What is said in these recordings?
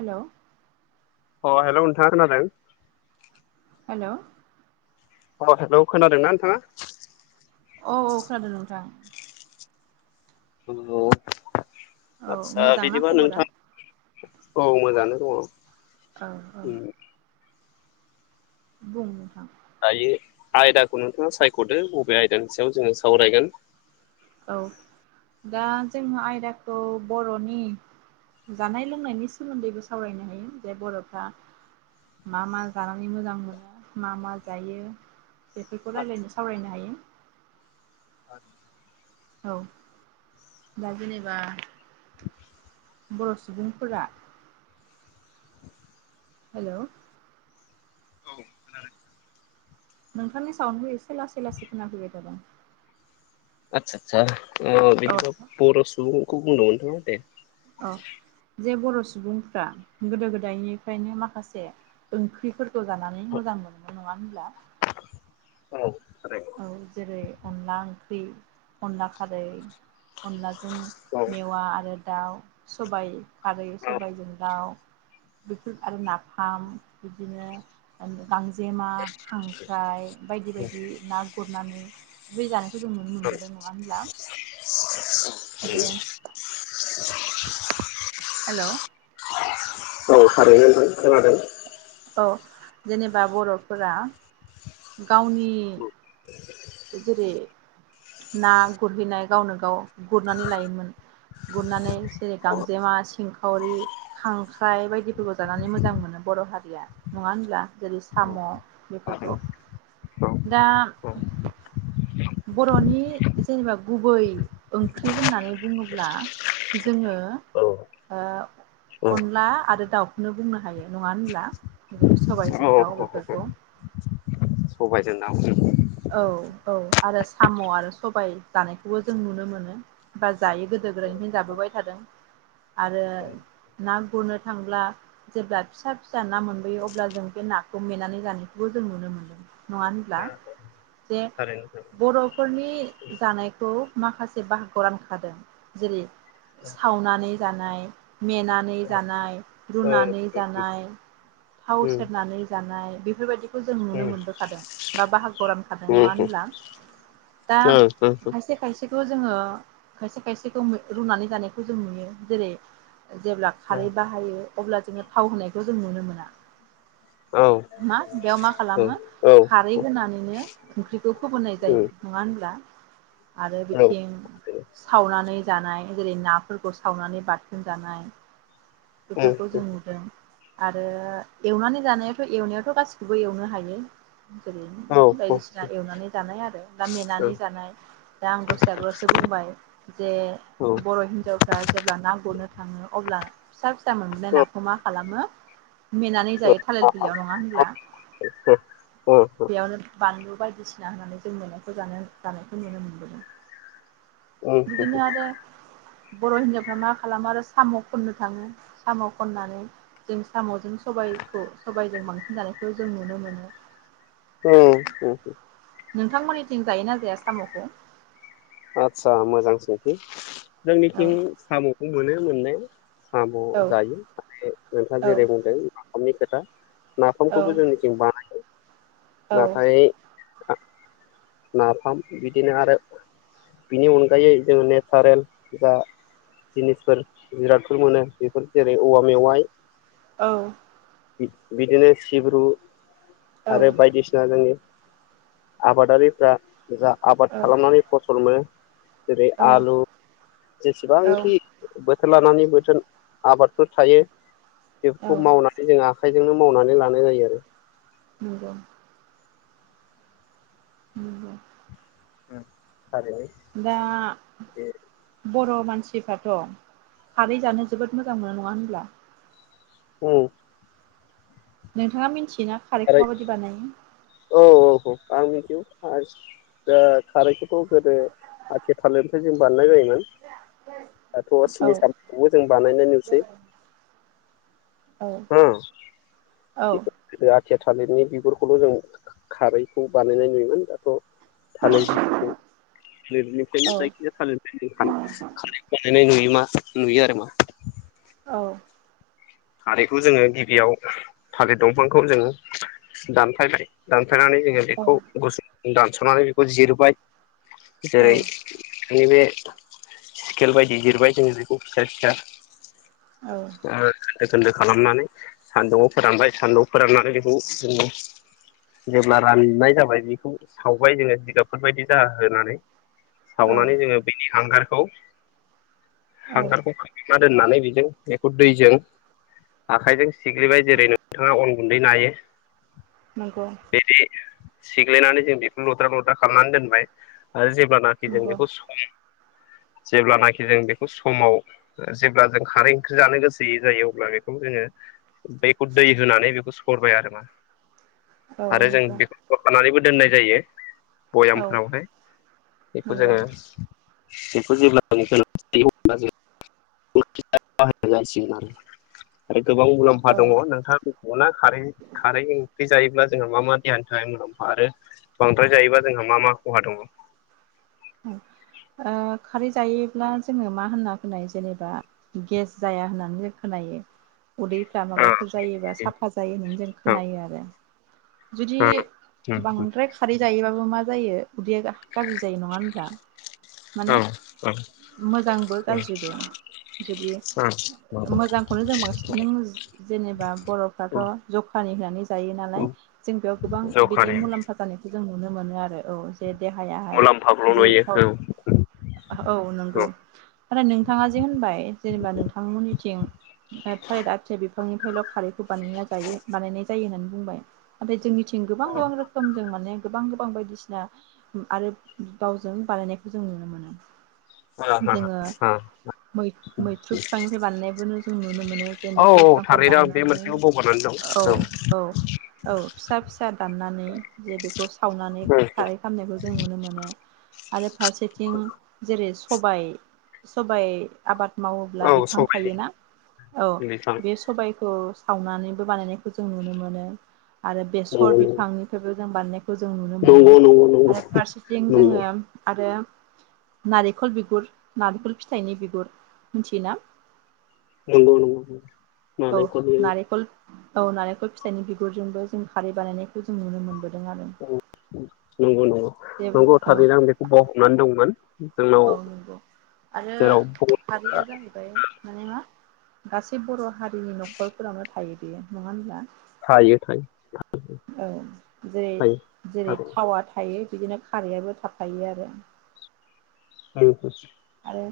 Hello अ hello नोंथाङा खोनादों हेलौ अ हेलौ खोनादोंना नोंथाङा औ औ खोनादों नोंथां औ औ आदसा मोजांना बिदिबा खबरा नोंथां औ मोजाङानो दङ औ औ उम बुं नोंथां दायो आयदाखौ नोंथाङा सायख'दो बबे आयदानि सायाव जोङो सावरायगोन औ दा जोङो आयदाखौ बर'नि जानाय लोंनायनि सोमोन्दैबो सावरायनो हायो जे बर'फ्रा मा मा जानानै मोजां मोनो मा मा जायो बेफोरखौ रायलायनो सावरायनो हायो औ दा जेनेबा बर' सुबुंफोरा हेलौ नोंथांनि साउन्डखौ एसे लासै लासै खोनाफैबाय थादों आतसा आतसा अ बिदिबा औ बर सुबुं [unintelligible] औ जे बर' सुबुंफ्रा गोदो गोदायनिफ्रायनो माखासे ओंख्रिफोरखौ जानानै मोजां मोनो नङा होनब्ला औ थारैनो औ जेरै अनला ओंख्रि अनला खारै अनलाजों औ मेवा आरो दाउ सबाइ खारै सबायजों दाउ बेफोर आरो नाफाम बिदिनो गांजेमा खांख्राइ बायदि बायदि ना गुरनानै बे जानायखौ जों नुनो मोनबोदों नङा होनब्ला जे हेलौ औ [unintelligible] खोनादों औ जेनेबा बर'फोरा गावनि जेरै ना गुरहैनाय गावनो गाव गुरनानै लायोमोन गुरनानै जेरै गांजेमा सिंखावरि खांख्राइ बायदिफोरखौ जानानै मोजां मोनो बर' हारि नङा होनब्ला जेरै साम' औ बेफोरखौ दा बर'नि जेनेबा गुबै ओंख्रि होननानै बुङोब्ला जोङो औ ओ अनला आरो दाउखौनो बुंनो हायो नङा होनब्ला। सबाइजों दाउ औ बेफोरखौ सबायजों [unintelligible] औ औ आरो साम' आरो सबाय जानायखौबो जों नुनो मोनो बा जायो गोदो गोदायनिफ्रायनो जाबोबाय थादों आरो ना गुरनो थांब्ला जेब्ला फिसा फिसा ना मोनबोयो अब्ला जों बे नाखौ मेनानै जानायखौबो जों नुनो मोनदों नङा होनब्ला जे थारैनो बर'फोरनि जानायखौ माखासे बाहागोआव रानखादों जेरै सावनानै जानाय मेनानै जानाय रुनानै जानाय थाव सेरनानै जानाय बेफोरबायदिखौ जों नुनो मोनबोखादों बा बाहागो [unintelligible] रानखादों नङा होनब्ला दा औ खायसे खायसेखौ जोङो खायसे खायसेखौ रुनानै जानायखौ जों नुयो जेरै जेब्ला औ खारै बाहायो अब्ला जोङो थाव होनायखौ जों नुनो मोना। औ औ मा बेयाव मा खालामो औ उम औ खारै होनानै ओंख्रिखौ फोमोनाय जायो उम नङा होनबा दा। आरो औ बिथिं सावनानै जानाय। जेरै नाफोरखौ सावनानै बाथोन जानाय। बेफोरखौ जों नुदों आरो एवनानै जानायावाथ एवनायावाथ गासिखौबो एवनो हायो। जेरै औ बायदिसिना एवनानै जानाय आरो बा मेनानै जानाय दा आं दसे आगोलावसो बुंबाय जे बर' हिनजावफ्रा जेब्ला ना गुरनो थाङो अब्ला [unintelligible] [unintelligible] मोनबोनाय नाखौ मा खालामो मेनानै जायो थालिर बिलयाव नङा होनब्ला औ बेयावनो। बानलु बायदिसिना होनानै जों मेनायखौ जानो जानायखौ नुनो मोनबोदों। बिदिनो आरो बर' हिनजावफ्रा मा खालामो आरो साम' खन्नो थाङो साम' खननानै जों साम'जों सबायखौ सबायजों बांसिन जानायखौ जों नुनो मोनो उम नोंथांमोननिथिं जायो ना जाया साम'खौ आतसा मोजां सोंथि जोंनिथिं औ मिथिं साम'खौ मोनो मोननाय [inaudible] साम' औ जायो माने नोंथाङा औ जेरै बुंदों [unintelligible] खोथा औ नाफामखौबो जोंनिथिं बानायो। औ नाथाय नाफाम बिदिनो आरो बिनि अनगायै जों नेसारेल जा जिनिसफोर जिरादफोर मोनो बेफोर जेरै औवा मेवाइ औ बिदिनो सिब्रु आरो बाय जोंनि आबादारिफ्रा जा आबाद खालामनानै फसल मोनो जेरै औ औ आलु औ जेसेबांखि बो बोथोर लानानै बोथोर आबादफोर थायो औ बेफोरखौ मावनानै जोंहा आखाइजोंनो मावनानै लानाय जायो आरो नंगौ। उम औ दा बर' मानसिफ्राथ' सानै जानो जोबोद मोजां मोनो नङा होनब्ला औ नोंथाङा मिथि बिदिना खारैखौ खारै माबायदि बानायो? औ औ औ आं [unintelligible] ओ खारैखौथ' गोदो आथि थालिरनिफ्राय जों बारनाय जायोमोन दाथ' औ सिनि सामामखौबो जों बानायनाय नुसै औ औ थिया थालिरनि बिगुरखौल' जों खारैखौ बानायनाय नुयोमोन दाथ' थालिर [unintelligible] जायखि औ जाखाया थालिर बिफां [unintelligible] नुयो आरोमा औ थालिरखौ जोङो गिबियाव थालिर दंफांखौ जोंङो दानफायबाय खिन्थानानै जोङो बेखौ गुसो दानसना बेखौ जिरबाय औ जेरै बिदिनो सिकेल बायदि जिरबाय जों बिखौ फिसा फिसा औ खोन्दो खोन्दो खालामनानै सान्दुंआव फोरानबाय सान्दुंआव फोराननानै बेखौ जोङो जेब्ला राननाय जाबाय बेखौ सावबाय जोङो जिगाबफोर बायदि जाहोनानै। औ सावनानै जोङो बेनि हांगार औ औ हांगारखौ [unintelligible] ना दोननानै बेजों बेखौ दैजों आखायजों सिग्लिबाय जेरै नोंथाङा अन गुन्दै नायो नंगौ सिग्लायनानै जों बेखौ लद्रा लद्रा खालामनानै दोनबाय आरो जेब्लानाखि जों नंगौ बेखौ सुग्लियो जेब्लानाखि जों बेखौ समाव जेब्ला जों खारै ओंख्रि जानो गोसोयै जायो ब्ला बेखौनो जोङो बेखौ दै होनानै बेखौ सरबाय आरो माने औ आरो जों नंगौ बेखौ लानानैबो दोननाय जायो औ भयामफोरावहाय नंगौ बेखौ जोङो [unintelligible] [unintelligible] गोबां मुलाम्फा औ ओ दङ नोंथाङा रुख'ना खारै खारैनि रै जायोब्ला जोंहा मा मा देहानि थाखाय मुलाम्फा आरो बांद्राय जायोबा जोंहा मा मा खहा दङ? ओ खारै जायोब्ला जोङो मा होनना खोनायो जेनेबा गेस जाया होननानै जों खोनायो उदैफ्रा माबाफोर जायोबा साफा जायो होननानै जों ओ खोनायो आरो जुदि ओ ओ बांद्राय खारै जायोबा खौ मा जायो उदैया गा-गाज्रि जायो नङा होन [unintelligible] औ औ माने मोजांबो औ गाज्रिबो जुदि नंगौ मोजांखौनो जों बांसिन नों जेनेबा औ बर'फ्राथ' ज [unintelligible] जायो औ नालाय जों बेयाव गोबां बिदि जखानि मुलाम्फा जानायखौ जों नुनो मोनो आरो औ जे देहायाहाय मुलाम्फाखौल' जेरै नुयो औ थाव औ नंगौ आरो नोंथाङा जे होनबाय जेनेबा नोंथांमोननिथिं ओ थालिर आथिया बिफांनि फ्रायल' खारैखौ बानायना जायो बानायनाय जायो होननानै बुंबाय ओम जोंनि थिं गोबां गोबां राखोमजों माने गोबां गोबां बायदिसिना आरो दावजों बानायनायखौ जों नुनो मोनो औ जोङो मैथ्रु बिफांनिफ्राय बानायनायखौ जों नुनो मोनो जे औ मैथ्रु बिफांखौ थारैनो आं बे दाननानै मोनसेखौ बावगारनानै दं औ औ औ फिसा फिसा दाननानै [unintelligible] खौ सावनानै औ खारै खालामनायखौ जों नुनो मोनो आरो फारसेथिं जे सबाय सबाइ आबाद मावोब्ला औ बिफां सबायनि थायोना औ बिफां बे सबाइखौ सावनानैबो बानायनायखौ जों नुनो मोनो आरो बेसर नंगौ बिफांनिफ्रायबो जों बानायनाय जों नुनो मोनो नंगौ नंगौ आरो फारसेथिं नंगौ जोङो आरो नारेंखल बिगुर नारेंखल फिथाइनि बिगुर मिथियोना नंगौ नंगौ औ नालेंखरनि नारेखल औ नारेंखल फिथाइनि बिगुरजोंबो जों खारै बानायनाय नंगौ नंगौ जे नंगौ औ थारैनो आं बेखौ बावहाबनानै दंमोन जोंनाव औ नंगौ आरो जेराव बनफ्रा हारिया जाहैबाय माने मा गासै बर' हारिनि न'खरफोरावनो थायो बे नङा होमब्ला थायो थायो औ जेरै थायो जेरै आरो थावा थायो बिदिनो खारैयाबो थाफायो आरो औ आरो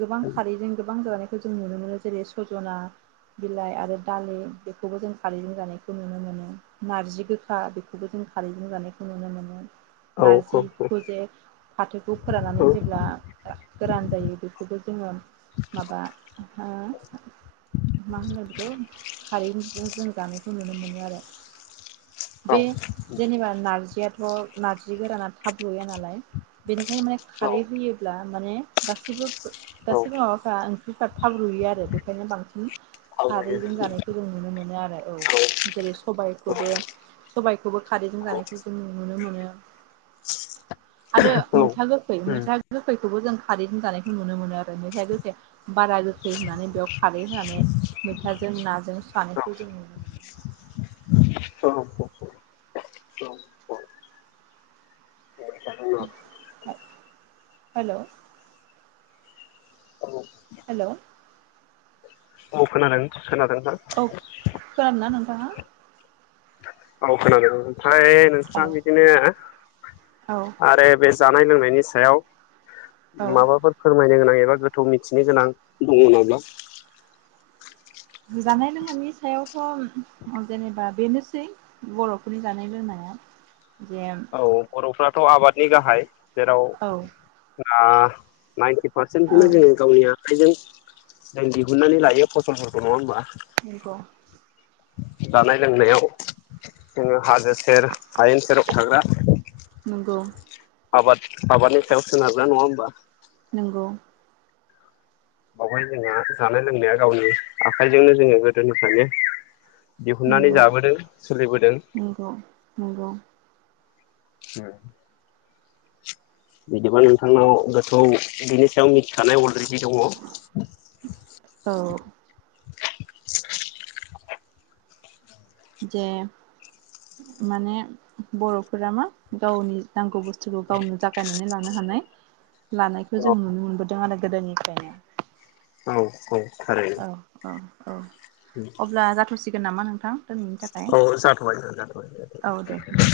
गोबां खारैजों गोबां जानाय खौ जों नुनो मोनो जेरै सजना बिलाइ आरो दालि बेखौबो जों खारैजों जानायखौ नुनो मोनो नार्जि गोखा बेखौबो जों खारैजों जानायखौ नुनो मोनो औ नारजिखौजे फाथोखौ फोराननानै जेब्ला गोरान जायो बेखौबो जोङो माबा ओ मा होनो बेखौ खारै जों जानायखौ नुनो मोनो आरो बे जेनेबा नारजियाथ ओ नारजि गोराना थाब रूया नालाय बेनिखायनो माने खारै होयोब्ला माने गासिबो गासैबो माबाफ्रा ओंख्रिफ्रा थाब रुयो आरो बे खोनो बांसिन औ खारैजों जानायखौ जों नुनो मोनो आरो औ जेरै औ उम सबायखौबो सबायखौबो खारैजों औ जानायखौ जों नुनो मोनो। [inaudible] आरो औ मैथा गोखै मैथा गोखैखौबो जों। खारैजों जानायखौ नुनो मोनो आरो। मैथाया गोखै बारा गोखै होनानै बेयाव खारै होनानै मैथाजों नाजों औ जानायखौ जों। [unintelligible] [inaudible] हेलौ हेलौ औ खोनादों। खोनादों नोंथां? दा औ खोनादों। फ्राय औ नोंस्रा बिदिनो औ आरो बेस जानाय लोंनायनि सायाव। औ माबाफोर फोरमाय थिनो गोनां एबा गोथौ मिथिनो गोनां [unintelligible] थ' जेनेबा बेनोसै बर'फोरनि जानाय लोंनाया। जे औ बर'फ्रा थ' आबादनि गाहाय। जेराव औ आ [unintelligible] औ पारसेनखौनो जों गावलिया आखाइजों जों दिहुननानै लायो फसलफोरखौ नङा होमबा नंगौ जानाय लोंनायाव जोङो हाजो सेर हायेन सेराव थाग्रा नंगौ आबाद आबादनि सायाव सोनारग्रा नङा होमबा? नोंगौ। बावहाय जोंहा जानाय लोंनाया गावनि आखाइजोंनो जोङो गोदोनिफ्रायनो दिहुननानै नंगौ जाबोदों सोलिबोदों। नंगौ नंगौ हम बिदिबा नोंथांनाव गोथौ बिनि सायाव मिथिखानाय अलरेडि औ [unintelligible] जे माने बर'फोरा मा गावनि नांगौ बुस्थु [unintelligible] गावनो जागायनानै ला नो‌ हानाय लानायखौ औ जों नुनो मोनबोदों आरो। गोदोनिफ्रायनो। औ औ औ थारैनो औ औ अब्ला जाथ'सिगोन नामा नोंथां दिनैनि थाखाय औ जाथ'बाय जाथ'बाय औ दे दे